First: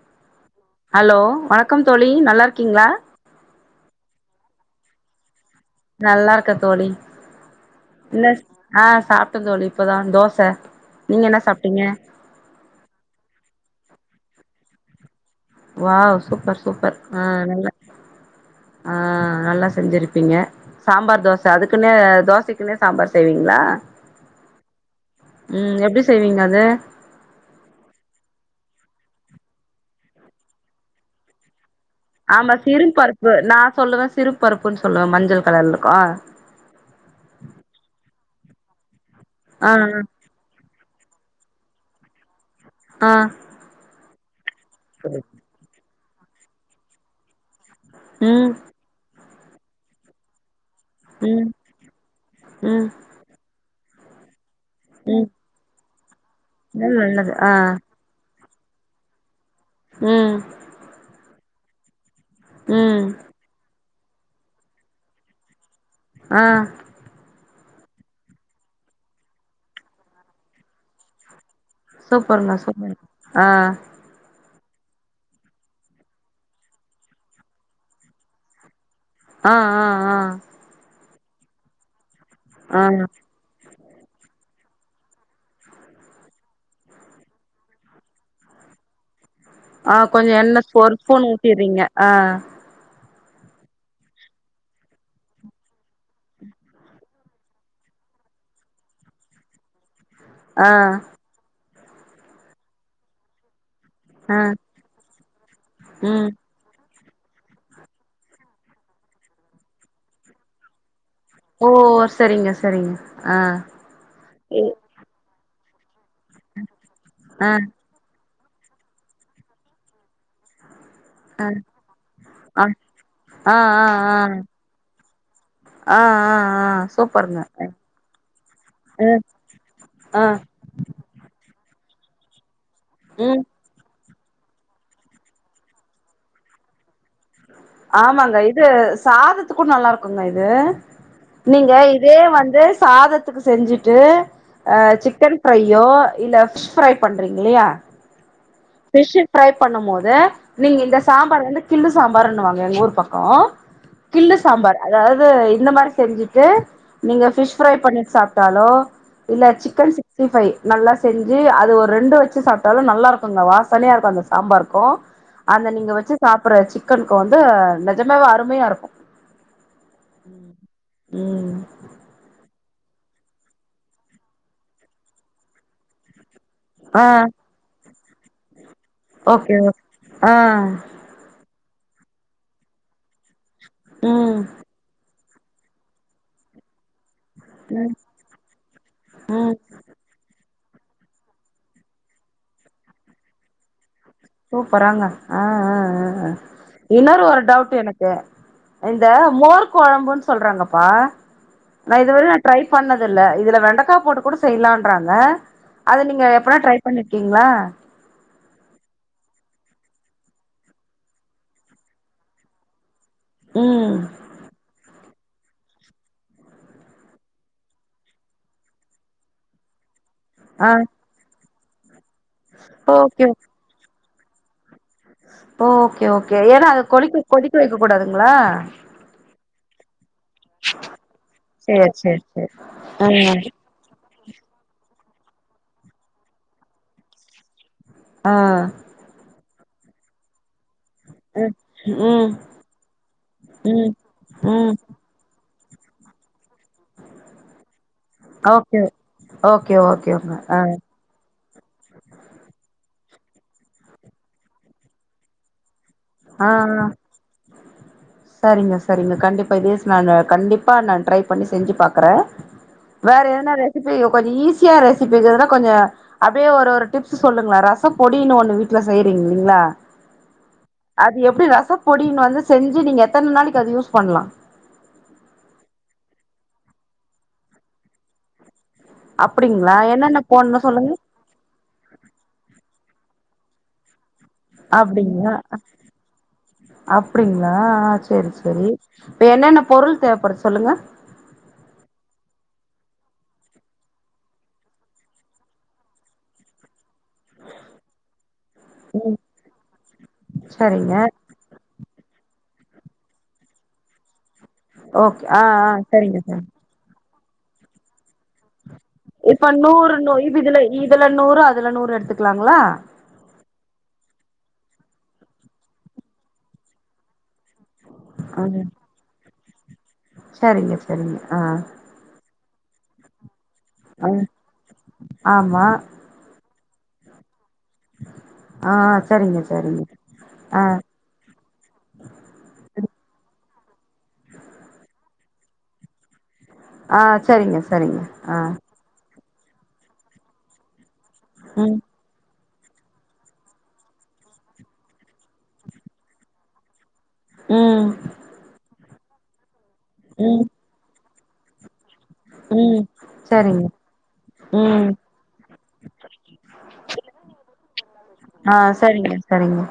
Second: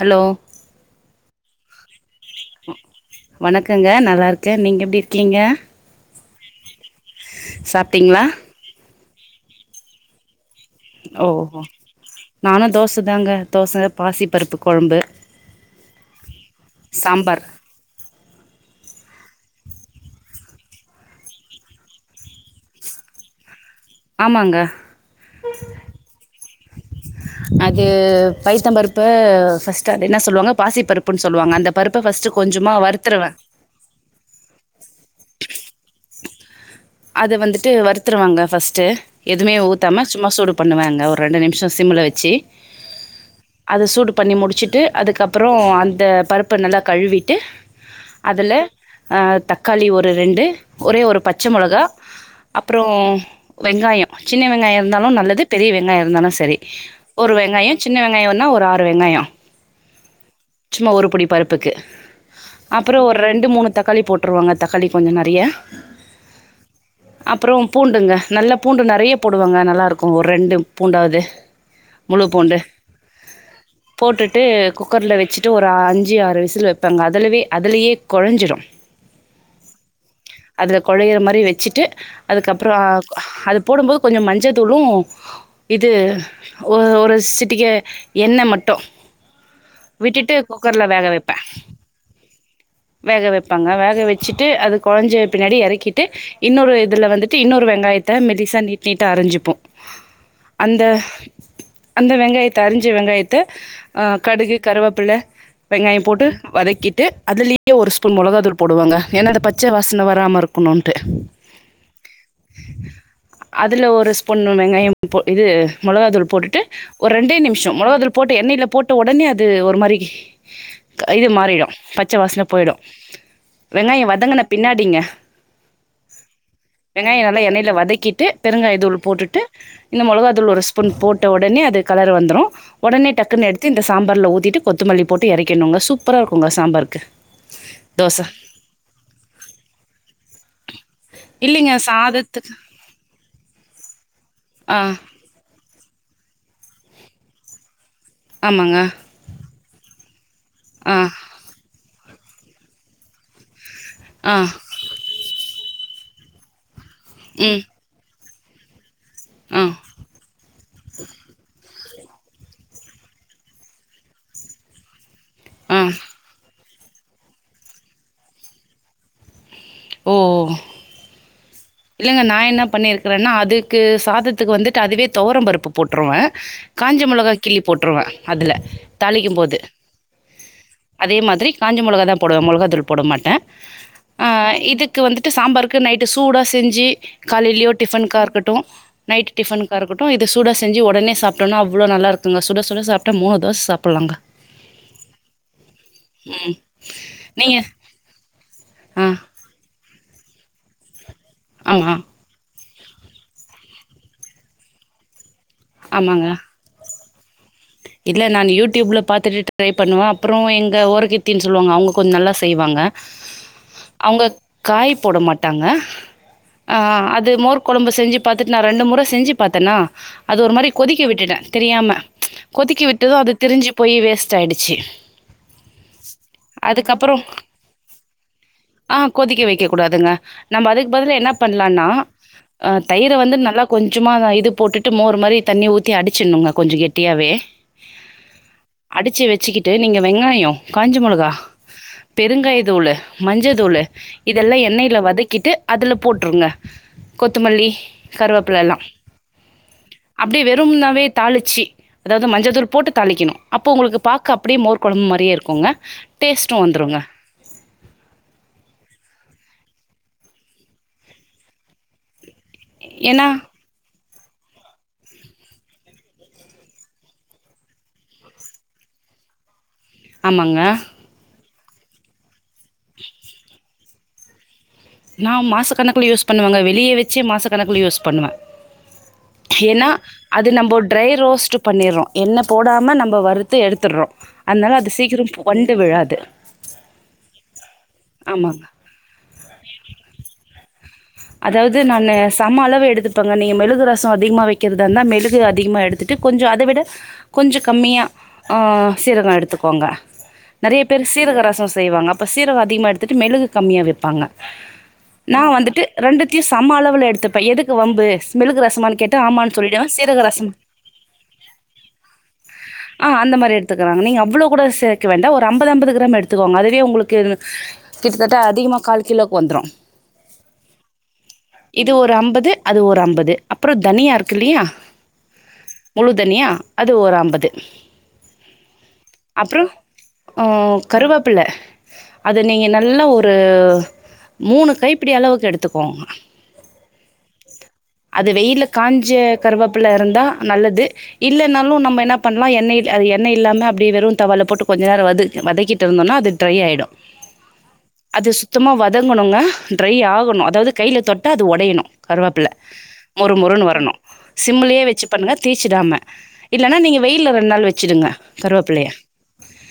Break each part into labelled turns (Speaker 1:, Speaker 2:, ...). Speaker 1: Hello
Speaker 2: hello வணக்கம் தோழி நல்லா இருக்கீங்களா
Speaker 1: வணக்கங்க நல்லா இருக்கேன் நீங்க எப்படி இருக்கீங்க
Speaker 2: நல்லா இருக்கேன் தோழி
Speaker 1: சாப்ட்டீங்களா
Speaker 2: இல்ல ஆ சாப்பிட்டேன் தோழி இப்பதான் தோச நீங்க
Speaker 1: ஓ
Speaker 2: என்ன சாப்ட்டீங்க
Speaker 1: நானும் தோச தாங்க தோச பாசி பருப்பு குழம்பு
Speaker 2: வாவ் சூப்பர் சூப்பர் ஆ நல்லா ஆ நல்லா செஞ்சிருப்பீங்க சாம்பார் தோச அதுக்குன்னே தோசக்குன்னே சாம்பார் செய்வீங்களா
Speaker 1: அமாங்க
Speaker 2: ம் எப்டி செய்வீங்க அது
Speaker 1: அது பைத்தம் பருப்பு ஃபஸ்ட் அது என்ன சொல்லுவாங்க பாசி பருப்புன்னு சொல்லுவாங்க அந்த பருப்ப ஃபர்ஸ்ட்டு
Speaker 2: ஆமா
Speaker 1: கொஞ்சமா
Speaker 2: சிறு
Speaker 1: வறுத்துருவே
Speaker 2: பருப்பு நான் சொல்லுவேன் சிறு பருப்புன்னு சொல்லுவேன் மஞ்சள் கலர்ல இருக்கு
Speaker 1: அதை வந்துட்டு வருத்துருவாங்க ஃபர்ஸ்ட்டு எதுவுமே
Speaker 2: ஆ
Speaker 1: ஊத்தாம சும்மா சுடு பண்ணுவேங்க ஒரு ரெண்டு நிமிஷம் சிம்மில வச்சி
Speaker 2: ஆஹ்
Speaker 1: அதை சூடு பண்ணி முடிச்சுட்டு அதுக்கப்புறம் அந்த பருப்ப நல்லா கழுவிட்டு
Speaker 2: ம்
Speaker 1: அதுல தக்காளி ஒரு ரெண்டு ஒரே ஒரு பச்சை
Speaker 2: ம்
Speaker 1: மொளக் கா
Speaker 2: ம்
Speaker 1: அப்புறம் வெங்காயம் சின்ன வெங்காயம் இருந்தாலும்
Speaker 2: ம்
Speaker 1: நல்லது பெரிய வெங்காயம் இருந்தாலும் சரி
Speaker 2: நல்லது நல்லது.
Speaker 1: ஒரு
Speaker 2: ஆ
Speaker 1: வெங்காயம் சின்ன வெங்காயம்ன்னா ஒரு ஆறு வெங்காயம்
Speaker 2: உம்
Speaker 1: சும்மா ஒரு படி பருப்புக்கு
Speaker 2: ம்
Speaker 1: அப்புறம் ஒரு ரெண்டு மூணு தக் காளி போட்டுருவாங்க தக்காளி கொஞ்சம் நிறையா
Speaker 2: ஆஹ்
Speaker 1: அப்புறம் பூண்டுங்க நல்ல பூண்டு நிறைய போடுவாங்க நல்லாருக்கும் ஒரு ரெண்டு பூண்டாது
Speaker 2: சூப்பருங்க சூப்பர் ஹா
Speaker 1: போட்டுட்டு குக்கரில வச்சுட்டு ஒரு அஞ்சு ஆறு விசில் வைப்பாங்க அதிலவே அதலயே குழஞ்சிரும்
Speaker 2: ஆஹ் ஆஹ் ஆஹ்
Speaker 1: அதுல கொழையிற மாரி வச்சுட்டு அதுக்கப்புறம்
Speaker 2: ஆ ஆ
Speaker 1: அது போடும்போது கொஞ்சம் மஞ்ச தூளும் இது ஒரு சிட்டக்கை எண்ண மட்டும்
Speaker 2: ஆஹ் கொஞ்சம் எண்ண ஒரு
Speaker 1: வேக
Speaker 2: ஸ்பூன்
Speaker 1: வைப்பே
Speaker 2: ஊத்திறீங்க ஆஹ்
Speaker 1: வேக வைப்பங்க வேக வச்சுட்டு அது குழஞ்ச பின்னாடி இறக்கிட்டு இன்னொரு இதுல வந்துட்டு இன்னொரு வெங்காயத்த மெல்லீ சா நீட் நீட்டா அரைஞ்சுப்போம்
Speaker 2: ஆ
Speaker 1: அந்த அந்த வெங்காயத்த அரிஞ்ச வெங்காயத்த அ
Speaker 2: ஆ
Speaker 1: கடுகு கருவேப்பில வெங்காய போட்டு
Speaker 2: ம்
Speaker 1: வதக்கிட்டு அதுலயே ஒரு ஸ்பூன் மொளகாதூள் போடுவங்க ஏன்னா அந்த பச்ச வாசன வராம இருக்கணும்ட்டு
Speaker 2: ஓ சரிங்க சரிங்க அ
Speaker 1: அதுல ஒரு ஸ்பூன்
Speaker 2: ஏ
Speaker 1: வெங்காயம் போ இது மொளகா தூள் போட்டுட்டு ஒரு ரெண்டே
Speaker 2: ஆ
Speaker 1: நிமிஷோ மொளகாதூள் போட்ட எண்ணெயில போட்ட ஒடனே அது ஒரு மாரி கஇது
Speaker 2: ஆ
Speaker 1: மாறிடு பச்ச வாசன போயிடு
Speaker 2: ஆ ஆ ஆ
Speaker 1: வெங்காய
Speaker 2: ஆ
Speaker 1: வதங்குன பின்னாடிங்க
Speaker 2: ஆ ஆ ஆ
Speaker 1: வெங்காய
Speaker 2: சூப்பருங்க
Speaker 1: நல்லா எண்ணயில வதக்கிட்டு பெருங்காய தூள்
Speaker 2: ம்
Speaker 1: போட்டுட்டு இந்த
Speaker 2: ஆ
Speaker 1: மொளகா தூள் ஒரு ஸ்ப் பூன் போட்ட ஒடனே அது கலர் வந்துறு ஒடனே
Speaker 2: ம்
Speaker 1: டக்குன்னு எடுத் து இந்த சாம்பார்ல ஊத்திட்டு கொத்தமல்லி போட்டு எறக்கிற்ணுங்க சூப்பரா இருக்குங்க சாம்பார்க்கு
Speaker 2: ஆமாங்க இது சாதத்துக்கு நல்லா இருக்குங்க இது
Speaker 1: இல்லைங்க
Speaker 2: நீங்க இதே
Speaker 1: சாதத்துக்கு
Speaker 2: வந்து சாதத்துக்கு செஞ்சுட்டு
Speaker 1: ஆ
Speaker 2: அ சிக்கன் ஃப்ரையோ இல்ல ஃபிஷ் ஃப்ரை பண்றீங்க இல்லயா
Speaker 1: ஆமாங்க
Speaker 2: ஃபிஷு ஃப்ரை பண்ணும் போது நீங்க
Speaker 1: ஆ
Speaker 2: இந்த சாம்பார் வந்து கிள்ளு சாம்பார்ன்னுவாங்க எங்க ஊர் பக்கோ
Speaker 1: ஆ
Speaker 2: கிள்ளு சாம்பார் அதாவது இந்த மாரி செஞ்சிட்டு நீங்க ஃபிஷ்
Speaker 1: ம்
Speaker 2: ஃப்ரை பண்ணி சாப் டாலோ இல்ல
Speaker 1: ஆ
Speaker 2: சிக்கன் சிக்ஸ்டி ஃபை நல்லா செஞ்சு அது ஒரு ரெண்டு வச்சு சாப்ட்டாலோ நல்லா இருக்கு வாசனையா இருக்கு அந்த சாம்பாருக்கு அந்த
Speaker 1: ஆ
Speaker 2: நீங்க வச்சு சாப்பிடுற சிக் கனுக்கு வந்து நெஜமாவே அருமையா இருக்கு
Speaker 1: ம்
Speaker 2: ம்
Speaker 1: இல்லைங்க நா என்ன பண்ணிருக்குறேன்னா அதுக்கு சாதத்துக்கு வந்துட்டு அதுவே தொவரம் பருப்பு போட்ருவே காஞ்ச
Speaker 2: ஆ
Speaker 1: மொளகா கிள்ளி போட்டுருவே அதுல
Speaker 2: ஓகே
Speaker 1: தாளிக்கும்போது
Speaker 2: ஓகே ஆ
Speaker 1: அதே மாரி காஞ்ச மொளகாதா போடுவே மொளகாத்தூள் போட மாட்டே, ஆ
Speaker 2: ம்
Speaker 1: இதுக்கு வந்து ட்டு சாம்பாருக்கு நைட்டு சூடா செஞ்சி காலையிலயோ
Speaker 2: ம்
Speaker 1: டிஃபனுக்கா இருக்கட்டு நைட்டு
Speaker 2: ம்
Speaker 1: டிஃபனுக்கா இருக்கட்டு இது சூட செஞ்சி ஒடனே சாப்ட்டோனா அவ்ளோ நல்லாருக்குங்க சுட சுட சாப்ட்டா மூணு தோச சாப்புட்லாங்க
Speaker 2: சூப்பராங்க ஆ ஆ ஆ
Speaker 1: ம்
Speaker 2: இன்னொரு ஒரு
Speaker 1: நீங்கள்
Speaker 2: டவுட் எனக்கு
Speaker 1: ஆ
Speaker 2: இந்த மோர் கொழம்புன்னு சொல்றாங்கப்பா நா
Speaker 1: ஆமாம்
Speaker 2: இதுவரையு ட்ரை பண்ணது இல்ல இதுல வெண்டக்கா போட்டு கூட செய்லான்றாங்க அது நீங்க எப்பனா ட்ரை பண்ணிருக்கீங்ளா
Speaker 1: இல்ல நான் யூடியூப்ல பாத்துட்டு ட்ரை பண்ணுவே அப்புறோ எங்க ஓரகத்தின்னு சொல்லுவாங்க அவுங்க கொஞ்சோ நல்லா செய்வாங்க
Speaker 2: ம்
Speaker 1: அவுங்க காய் போட மாட்டாங்க ஆ அது மோர் கொழம்பு செஞ்சு பாத்துட்டு நா ரெண்டு முற செஞ்சு பாத்தேனா அது ஒரு மாரி
Speaker 2: ஆ
Speaker 1: கொதிக்க விட்டுட்டே தெரியாம கொதிக்க விட்டதும்
Speaker 2: ஓகே
Speaker 1: அது திரிஞ்சு போய் வேஸ்ட் ஆயிடுச்சு
Speaker 2: ஓ ஓகே ஓகே, ஏன்னா அது
Speaker 1: அதுக்கப்புறோ
Speaker 2: கொதிக்க கொதிக்க வைக்க கூடாதுங்ளா
Speaker 1: ஆ கொதிக்க வைக்க கூடாதுங்க நம்ம அதுக்கு பதில என்ன பண்ணலான்னா
Speaker 2: சேரி சேரி சேரி
Speaker 1: அ தயிர வந்து நல்லா கொஞ்சமாதா இது போட்டுட்டு மோரு மாரி தண்ணி ஊத்தி அடிச்சிட்ணுங்க கொஞ்ச கெட்டியாவே
Speaker 2: ஆ
Speaker 1: அடிச்சி வெச்சுக்கிட்டு நீங்க வெங்காயோ, காஞ்ச மொளகா
Speaker 2: ம்
Speaker 1: பெருங்காய தூளு, மஞ்ச
Speaker 2: ம்
Speaker 1: தூளு
Speaker 2: ம்
Speaker 1: இதெல்லா
Speaker 2: ம்
Speaker 1: எண்ணெயில வதக்கிட்டு அதுல போட்டுருங்க கொத்தமல்லி, கருவேப்பில எல்லா
Speaker 2: ஓகே ஓகே ஓகேங்க
Speaker 1: அப்டி
Speaker 2: ஆ
Speaker 1: வெறும்னாவே தாளிச்சு அதாவது மஞ்சதூள் போட்டு தாளிக்கணு அப்போ உங்களுக்கு பாக்க அப்டியே மோர் கொழம்பு மாரியே இருக்குங்க
Speaker 2: ஆ
Speaker 1: டேஸ்ட்டு
Speaker 2: ஆ
Speaker 1: வந்துருங்க
Speaker 2: சரிங்க சரிங்க கண்டிப்பா இதே நானு கண்டிப்பா நா ட்ரை பண்ணி செஞ்சி பாக்குறே வேற
Speaker 1: ஏன்னா
Speaker 2: எதனா ரெசிபி கொஞ்சோ ஈஸியா ரெசிபி எதனா கொஞ்சோ அப்டியே ஒரு ஒரு டிப்ஸ் சொல்லுங்களே ரசப் பொடினு ஒன்னு வீட்டுல செய்றீங்க இல்லீங்கா
Speaker 1: ஆமாங்க
Speaker 2: அது எப்டி ரச பொடினு வந்து செஞ்சு நீங்க எத்தன நாளைக்கு அது யூஸ் பண்ணலா
Speaker 1: நா மாசக்கணக்குல யூஸ் பண்ணுவேங்க வெளியே வச்சே மாசக்கணக்குல யூஸ் பண்ணுவே
Speaker 2: அப்டிங்களா
Speaker 1: ஏன்னா
Speaker 2: என்னென்ன
Speaker 1: அது
Speaker 2: போட்ணு
Speaker 1: நம்ப
Speaker 2: சொல்லுங்க
Speaker 1: டிரை ரோஸ்ட் பண்ணிட்றோ, எண்ணெ போடாம நம்ம வறுத்து எடுத்துட்றோ,
Speaker 2: அப்டிங்க அப்படிங்களா ஆ சேரி
Speaker 1: ஆமாங்க.
Speaker 2: சேரி இப்ப என்னென்ன பொருள் தேவைப்படுது சொல்லுங்க
Speaker 1: அதாவது நானு சம அளவு எடுத்துப்பேங்க நீங்க மெழுகு ரசோ அதிகமா வைக்கிறதுதா இருந்தா மெழுகு அதிகமாக எடுத்து ட்டு கொஞ்சோ அதை விட கொஞ்ச கம்மியா ஆ
Speaker 2: ம்
Speaker 1: சீரகம் எடுத்துக்கோங்க நறைய
Speaker 2: சரிங்க
Speaker 1: பேர் சீரக ரசோ செய்வாங்க, அப்ப சீரகம் அதிகமா எடுத்துட்டு மெழுகு கம்மியா வைப்பாங்க
Speaker 2: ஓகே ஆ
Speaker 1: நா
Speaker 2: ஆ
Speaker 1: வந்துட்டு
Speaker 2: சரிங்க
Speaker 1: ரெண்டுத்தையு
Speaker 2: சரிங்க
Speaker 1: சம அளவுல எடுத்துப்பே எதுக்கு வம்பு ஸ் மொழுது ரசமான்னு கேட்
Speaker 2: இப்ப நூறு நூ இது இதுல இதுல நூறு அதுல நூறு எடுத்துக்கலாங்களா
Speaker 1: ஆ அந்த மாரி எடுத்துக்கோங்க நீங்க அவ்வளோ கூட சேக்க வேண்டா ஒரு ஐம்பதுஐம்பது கிராம் எடுத்துக்குவோங்க அதுவே உங்களுக்கு கிட்டத்தட்ட
Speaker 2: ம்
Speaker 1: அதிகமா கால் கிலோவுக்கு வந்துடு
Speaker 2: சரிங்க சரிங்க ஆ
Speaker 1: இது ஒரு அம்பது அது ஒரு அம்பது அப்பறோ
Speaker 2: ஆ
Speaker 1: தனியா இருக்கு இல்லையா
Speaker 2: ஆமா
Speaker 1: முழு தனியா அது ஒரு அம்பது
Speaker 2: ஆ சரிங்க
Speaker 1: அப்பறோ,
Speaker 2: சரிங்க ஆ
Speaker 1: ம் கருவேப்பிலை அது நீங்க நல்ல ஒரு மூணு கைப்பிடி அளவுக்கு எடுத்துக்கோங்க
Speaker 2: ஆ, சரிங்க சரிங்க,
Speaker 1: அது
Speaker 2: ஆ,
Speaker 1: வெயில்ல காஞ்ச கருவேப்பல இருந்தா நல்லது இல்லன்னாலு
Speaker 2: ம்
Speaker 1: நம்ம என்னாப் பண்ணலா எண்ணெய் அ எண்ணய் இல்லாம அப்டியே வெறு தவால போட்டு கொஞ்ச நேரோ வது வதக்கிட்ருந்தோனா அது ட்ரை ஆகிடு
Speaker 2: ம்
Speaker 1: அது சுத்தமா வதங்கணுங்க ட்ரரை
Speaker 2: ம்
Speaker 1: ஆகணு அதாவது கைல தொட்ட அது ஒடையணு கருவப்பில
Speaker 2: ம்
Speaker 1: மொறு
Speaker 2: சரிங்க
Speaker 1: மொறுன்னு வரணு சிம்லயே
Speaker 2: ம்
Speaker 1: வச்சு பண்ணுங்க தீச்சுடாம இல்லனா நீங்க வெயில்ல ரெண்டு நாள் வச்சிடுங்க
Speaker 2: ஆ
Speaker 1: கருவேப்பிள்ளைய
Speaker 2: சரிங்க சரிங்க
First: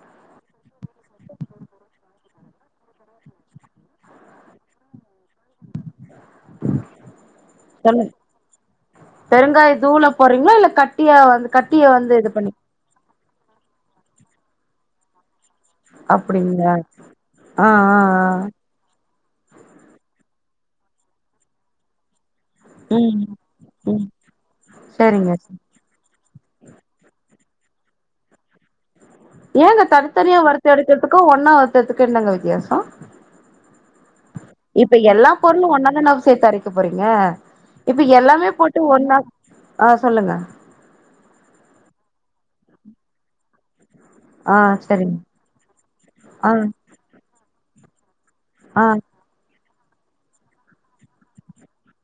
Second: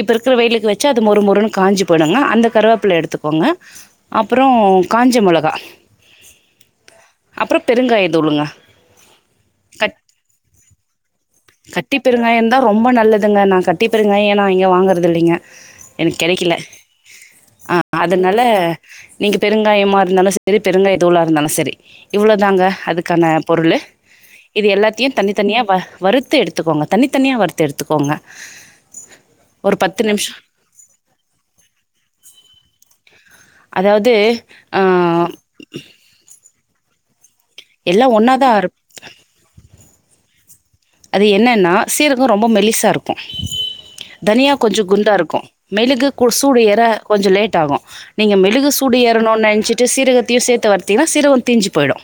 Speaker 1: இப்போ இருக்கிற வெயிலக்கு வச்சு அது ஒரு ஒரு மொறு மொறுன்னு காஞ்சி போய்டுங்க அந்த கருவேப்பில எடுத்துக்கோங்க அப்பறோ காஞ்ச மொளகா அப்பறோ
Speaker 2: சொல்லு
Speaker 1: பெருங்காய தூளுங்க
Speaker 2: பெருங்காய
Speaker 1: கட்
Speaker 2: தூள போடுறீங்களா இல்ல கட்டியா வந்து கட்டிய
Speaker 1: கட்டி
Speaker 2: வந்து இது
Speaker 1: பெருங்காயம்
Speaker 2: பண்ணி
Speaker 1: இருந்தா ரொம்ப நல்லதுங்க நா கட்டிப்பெருங்காயோ ஏன்னா இங்க வாங்கறதில்லைங்க எனக்கு கெடைக்கல
Speaker 2: அப்டிங்களா ஆ
Speaker 1: அ
Speaker 2: ஆ
Speaker 1: அதனால நீங்க பெருங்காயமா இருந்தாலு சரி பெருங்காய தூளா இருந்தாலு சரி இவ்வளதாங்க
Speaker 2: ஆ ம்
Speaker 1: அதுக்கான பொருளு
Speaker 2: ம்
Speaker 1: இது எல்லாத்தையு தனி
Speaker 2: சரிங்க சரி.
Speaker 1: தனியா வறுத்து எடுத்துக்கோங்க தனித்தனியா வறுத்து எடுத்துக்கோங்க ஒரு
Speaker 2: ஏங்க
Speaker 1: பத்து நிமிஷோ
Speaker 2: தனித்தனியா வறுத்து எடுக்கிறதுக்கு ஒன்னா வறுத்துத்துக்கு என்னங்க வித்தியாச
Speaker 1: அதாவது ஆ
Speaker 2: பொருளு ஒன்னா தான சேத்து அரைக்க போறீங்க இப்ப
Speaker 1: எல்லா
Speaker 2: எல்லாமே
Speaker 1: ஒன்னாதா அரு
Speaker 2: போட்டு ஒன்னா ஆஹ சொல்லுங்க
Speaker 1: அது என்னன்னா சீரகோ ரொம்ப மெலிசா இருக்கு தனியா
Speaker 2: ஆ
Speaker 1: கொஞ்ச குண்டா
Speaker 2: சரிங்க
Speaker 1: இருக்கு மெழுகு கு
Speaker 2: ஆ
Speaker 1: சூடு ஏற கொஞ்ச லேட் ஆகு நீங்க மெழுகு
Speaker 2: ஆ
Speaker 1: சூடு ஏற னுன்னு நெனைச்சுட்டு சீரகத்தையு சேத்த வறுத்திங்கன்னா சீரகோ தீஞ்ஜு போயிடு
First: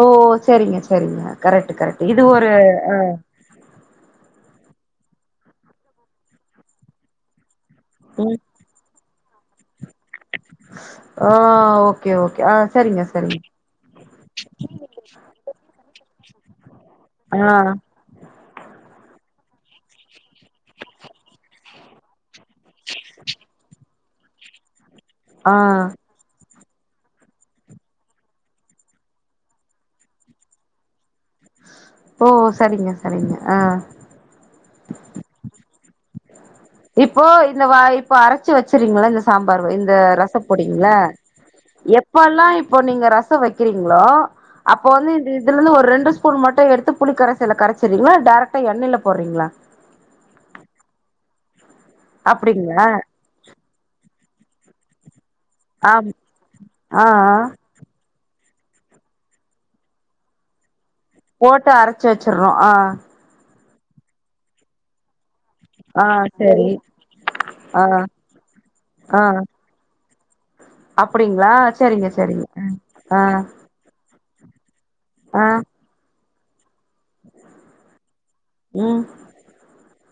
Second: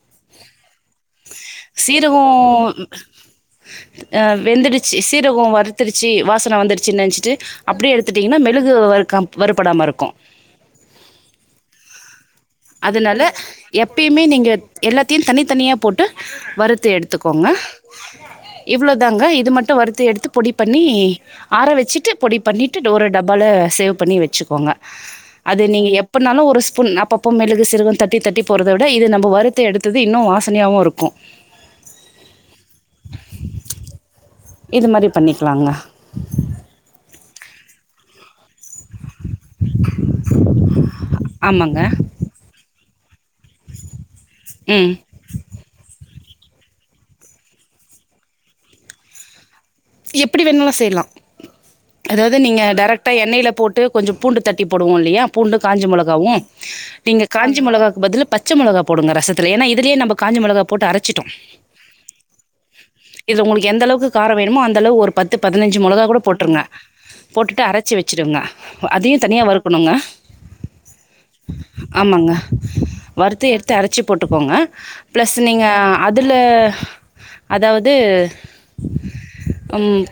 Speaker 2: ஓ சரிங்க சரிங்க கரெக்ட்டு கரெக்ட்டு இது ஒரு ஆ
Speaker 1: ஆ வெந்துடுச்சு சீரகோ வறுத்துருச்சு வாசனை வந்துருச்சுன்னு நெனைச்சிட்டு அப்படியே
Speaker 2: ம்
Speaker 1: எடுத்துட்டிங்கன்னா மெழுகு வருக்க வறுப்படாம இருக்கு
Speaker 2: ஆ ஓகே ஓகே ஆ சரிங்க
Speaker 1: அதனால
Speaker 2: சரிங்க
Speaker 1: எப்பயுமே நீங்க எல்லாத்தையு தனித்தனியா போட்டு வறுத்து
Speaker 2: ஆ
Speaker 1: எடுத்துக்கோங்க இவ்ளோ தாங்க இது மட்டு வறுத்த எடுத்து பொடி பண்ணி ஆற வச்சுட்டு பொடி பண்ணட்டு டோர டப்பால சேவ் பண்ணி வச்சுக்கோங்க
Speaker 2: ஆ
Speaker 1: அது நீங்க எப் எப்பபோனாலு ஒரு ஸ்பூன் அப்பப்போ மெழுகு சீரக தட்டி தட்டி போறத விட இது நம்ம வறுத்து எடுத்தது இன்னு வாசனையாவு இருக்கு
Speaker 2: ஓ சரிங்க சரிங்க ஆ
Speaker 1: இது மாரி பண்ணிக்கலாங்க
Speaker 2: இப்போ இந்த வாய் இப்ப அரைச்சு வச்சறீங்களா இந்த சாம்பார் இந்த ரசப்பொடிங்கள
Speaker 1: ஆமாங்க
Speaker 2: எப் பல்லா இப்போ நீங்க ரச வைக்கிறீங்களோ அப்போ
Speaker 1: ம்
Speaker 2: வந்து இதுல இருந்து ஒரு ரெண்டு ஸ்பூன் மட்டு எடுத்து புளிக்கரசைல கரைச்சுரீங்களா டைரக்ட்டா எண்ணெயில போடுறீங்களா
Speaker 1: எப்படி வேணுனாலு செய்யலா அதாவது நீங்க
Speaker 2: அப்டிங்களா
Speaker 1: டைரக்டா எண்ணெய்ல போட்டு கொஞ்ச பூண்டு தட்டி போடுவோ இல்லையா பூண்டு காஞ்சி
Speaker 2: ஆ
Speaker 1: மொளகாவு
Speaker 2: ஆ ஆ
Speaker 1: நீங்க காஞ்சி மொளகாக்கு பதில் பச் ச மொளகா போடுங்க ரசத்துல ஏன்னா இதுலே நாம காஞ்ச மொளகா போட்டு அரைச்
Speaker 2: போட்டு அரைச்சு வச்சுறோ ஆ
Speaker 1: இது உங்களுக்கு எந்தளவுக்கு கார வேணுமோ அந்த அளவு ஒரு பத்து பதினைஞ்சு மொளகா
Speaker 2: ஆ
Speaker 1: கூட போட்டுருங்க
Speaker 2: சரி
Speaker 1: போட்டுட்டு
Speaker 2: ஆ
Speaker 1: அரைச்சி வச்சுருங்க அதையு
Speaker 2: ஆ
Speaker 1: தனியா வறுக் கனுங்க
Speaker 2: அப்டிங்களா சரிங்க
Speaker 1: ஆமாங்க
Speaker 2: சரிங்க ஆ ஆ
Speaker 1: வறுத்து எடுத்து அரைச்சி போட்டுக்கோங்க ப்ளஸ்
Speaker 2: ஆ
Speaker 1: நீங்க அதுல அதாவது
Speaker 2: ம்
Speaker 1: ம்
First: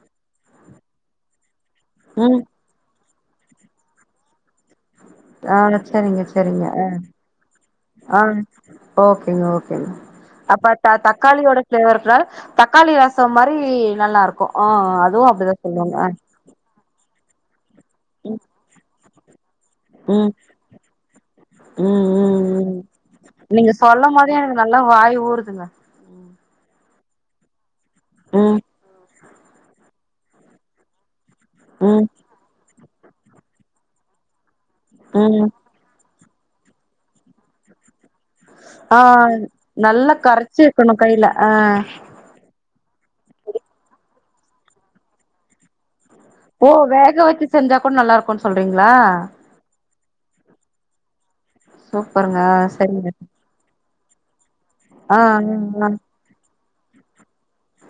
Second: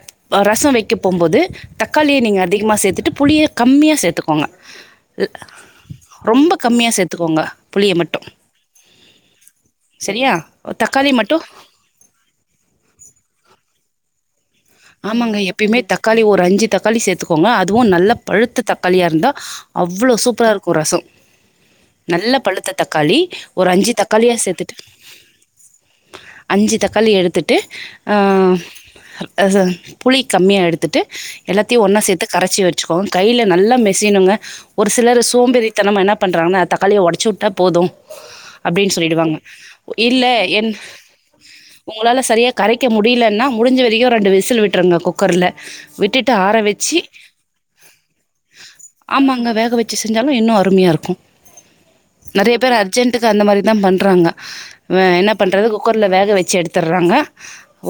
Speaker 1: ரசோ வைக்க போம்போது தக்காளிய நீங்க
Speaker 2: ம்
Speaker 1: அதிகமா சேத்துட்டு புளிய கம்மியாக சேத்துக்கோங்க
Speaker 2: ஆ சரிங்க சரிங்க ஆ
Speaker 1: சேர்த்துக்கோங்க புளியை
Speaker 2: ஆ
Speaker 1: மட்டும்
Speaker 2: ஓகேங்க ஓகேங்க
Speaker 1: சரியா
Speaker 2: அப்ப த
Speaker 1: தக்காளி மட்டும்
Speaker 2: தக்காளியோட ஃப்ளேவர் வர தக்காளி ரசோ மாரி நல்லாருக்கு
Speaker 1: ஆமாங்க எப்பயுமே தக்காளி ஒரு அஞ்சி தக்காளி சேத் துக்கோங்க அதுவு நல்ல
Speaker 2: ம்
Speaker 1: பழுத்த தக்காளியா இருந்தா அவ்வளோ
Speaker 2: ம்
Speaker 1: சூப்பரா இருக்கு ரசோ
Speaker 2: ம்
Speaker 1: நல்ல
Speaker 2: ம்
Speaker 1: பழுத்த
Speaker 2: ம்
Speaker 1: தக்காளி ஒரு
Speaker 2: நீங்க
Speaker 1: அஞ்சி
Speaker 2: சொல்லும்
Speaker 1: தக்காளியா
Speaker 2: போதே எனக்கு
Speaker 1: சேத்துட்டு
Speaker 2: நல்லா வாய் ஊறுதுங்க
Speaker 1: அஞ்சி தக்காளி எடுத்துட்டு ஆ
Speaker 2: ம்
Speaker 1: ஆ ச புளி கம்மியா எடுத்துட்டு எல்லாத்தையு ஒன்னா
Speaker 2: ம்
Speaker 1: சேத்து கரைச்சி வச்சிக்கோங்க கைல நல்லா மெசியனுங்க ஒரு சிலர்
Speaker 2: ம் ம்
Speaker 1: சோம்பேறி தனமா என்ன பண்றாங்கன்னா தக்காளிய ஒடச்சி விட்டா போது அப்டின்னு
Speaker 2: ஆ
Speaker 1: சொல்லிடுவாங்க
Speaker 2: நல்லா
Speaker 1: இல்ல
Speaker 2: கரச்சு
Speaker 1: என்
Speaker 2: வெக்கணு கைல ஆ
Speaker 1: உங்களால சரியா கரைக்க முடியலன்னா முடிஞ்ச வரைக்கு ரெண்டு விசில் விட்டுருங்க குக்கர்ல விட்டுட்டு ஆற
Speaker 2: ஓ
Speaker 1: வச்சி
Speaker 2: வேக வச்சு செஞ்சா கூட நல்லா இருக்குன் சொல்றீங்ளா
Speaker 1: ஆமாங்க வேக வச் சி செஞ்சாலு இன்னு அருமையா இருக்கு
Speaker 2: சூப்பருங்க
Speaker 1: நெறைய பேர்
Speaker 2: சரிங்க
Speaker 1: அர்ஜென்ட்க்கு அந்த மாரி தா பண்றாங்க ஆ என்ன பண்றது
Speaker 2: ஆ
Speaker 1: குக்கர்ல வேக வச்சி எடுத்துர்றாங்க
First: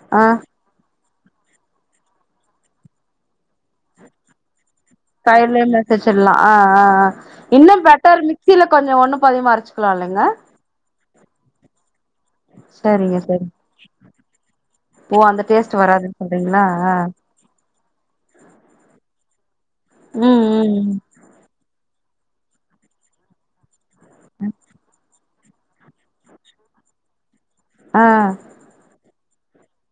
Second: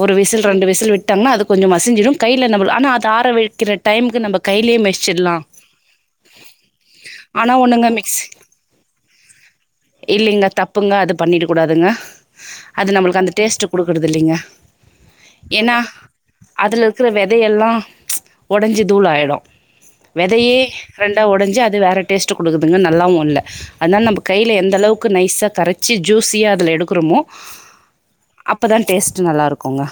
Speaker 1: ஒரு
Speaker 2: ஆ
Speaker 1: விசில் ரெண்டு விசில் விட் டாங்கன்னா அது கொஞ்சோ மசிஞ்சிரு கைல நம்ம ஆனா அது ஆர வைக்கிற டைமுக்கு நம்ம கையிலயே மெசி
Speaker 2: கைலயே மெசிச்சிடலா ஆ ஆ ஆ
Speaker 1: ஆனா
Speaker 2: இன்னு
Speaker 1: ஒண்ணுங்க
Speaker 2: பெட்டர்
Speaker 1: மிக்ஸி
Speaker 2: மிக்சில கொஞ்சோ ஒண்ணு பாதியுமா அரைச்சு
Speaker 1: இல்லைங்க தப்புங்க அது பண்ணிட கூடாதுங்க அது
Speaker 2: சரிங்க
Speaker 1: நம்மளுக்கு அந்த
Speaker 2: சரி
Speaker 1: டேஸ்ட் குடுக்குறது இல்லைங்க
Speaker 2: ஓ அந்த
Speaker 1: ஏன்னா
Speaker 2: டேஸ்ட் வராதுன் சொல்றீங்ளா
Speaker 1: அதுல
Speaker 2: ஆ
Speaker 1: இருக்குற வெதையெல்லா ஒடைஞ்சி தூள ஆயிடு
Speaker 2: ம்
Speaker 1: விதையே
Speaker 2: ம்
Speaker 1: ரெண்டா உடைஞ்சி அது வேற டேஸ்ட் குடுக்குதுங்க நல்லாவு இல்ல அதனால நம்ம கையில
Speaker 2: ம்
Speaker 1: எந்த அளவுக்கு நைஸா கரைச்சி ஜூஸியா அதுல எடுக்குறமோ
Speaker 2: ஆ
Speaker 1: அப்பதா டேஸ்ட்டு நல்லா இருக்குங்க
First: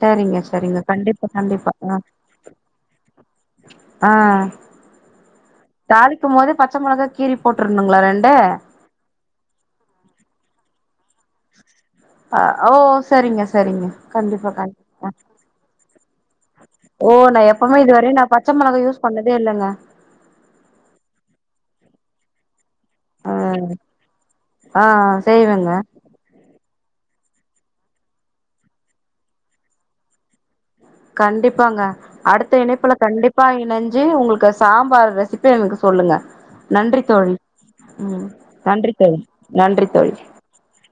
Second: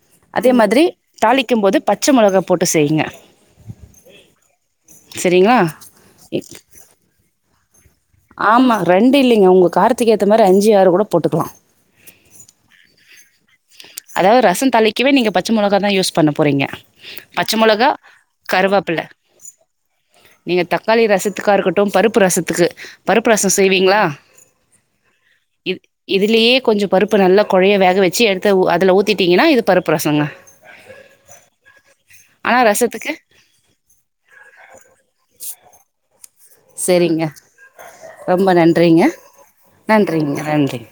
Speaker 2: சரிங்க
Speaker 1: அதே
Speaker 2: சரிங்க
Speaker 1: மாதிரி
Speaker 2: கண்டிப்பா
Speaker 1: தாளிக்கும்
Speaker 2: கண்டிப்பா
Speaker 1: போது
Speaker 2: ஆ
Speaker 1: பச்ச மொளகா போட்டு செய்ங்க
Speaker 2: ஆ
Speaker 1: செரிங்களா
Speaker 2: மொதே பச்ச மொளகா கீறி போட்றனுங்களா ரெண்
Speaker 1: ஆமா ரெண்டு இல்லைங்க உங்க காரத்துக்கேத்த மாரி அஞ்சி ஆறு கூட போட்டுக்கலா
Speaker 2: ஆ ஓ சரிங்க சரிங்க
Speaker 1: அதாவது
Speaker 2: கண்டிப்பா
Speaker 1: ரசோ
Speaker 2: கண்டிப்பா ஆ
Speaker 1: தாளிக்கவே நீங்க பச்ச மொளகாதா யூஸ் பண்ண போறீங்க
Speaker 2: ஓ நா
Speaker 1: பச்ச
Speaker 2: எப்பவுமே
Speaker 1: மொளகா
Speaker 2: இதுவரையு நா பச்ச மிளகா
Speaker 1: கருவேப்பில
Speaker 2: யூஸ் பண்ணதே இல்லைங்க
Speaker 1: நீங்க தக்காளி ரசத்துக்கா இருக்கட்டு பருப்பு ரசத்துக்கு பருப்பு
Speaker 2: ஆ
Speaker 1: ரசோ செய்வீங்களா
Speaker 2: ஆ செய்வேங்க
Speaker 1: இது இதுலயே கொஞ்சோ பருப்ப நல்லா கொழைய வேக வச்சி எடுத்து அதுல ஊத்திட்டிங்கன்னா இது பருப்பு ரசங்க
Speaker 2: கண்டிப்பாங்க
Speaker 1: ஆனா
Speaker 2: அடுத்த இணைப்புல
Speaker 1: ரசத்துக்கு
Speaker 2: கண்டிப் பா இணஞ்சி உங்களுக்கு சாம்பார் ரெசிபி எங்களுக்கு சொல்லுங்க நன்றி
Speaker 1: சரிங்க
Speaker 2: தோழி ம்
Speaker 1: ரொம்ப
Speaker 2: நன்றி
Speaker 1: நன்றிங்க
Speaker 2: தோழி நன்றி தோழி
Speaker 1: நன்றிங்க நன்றி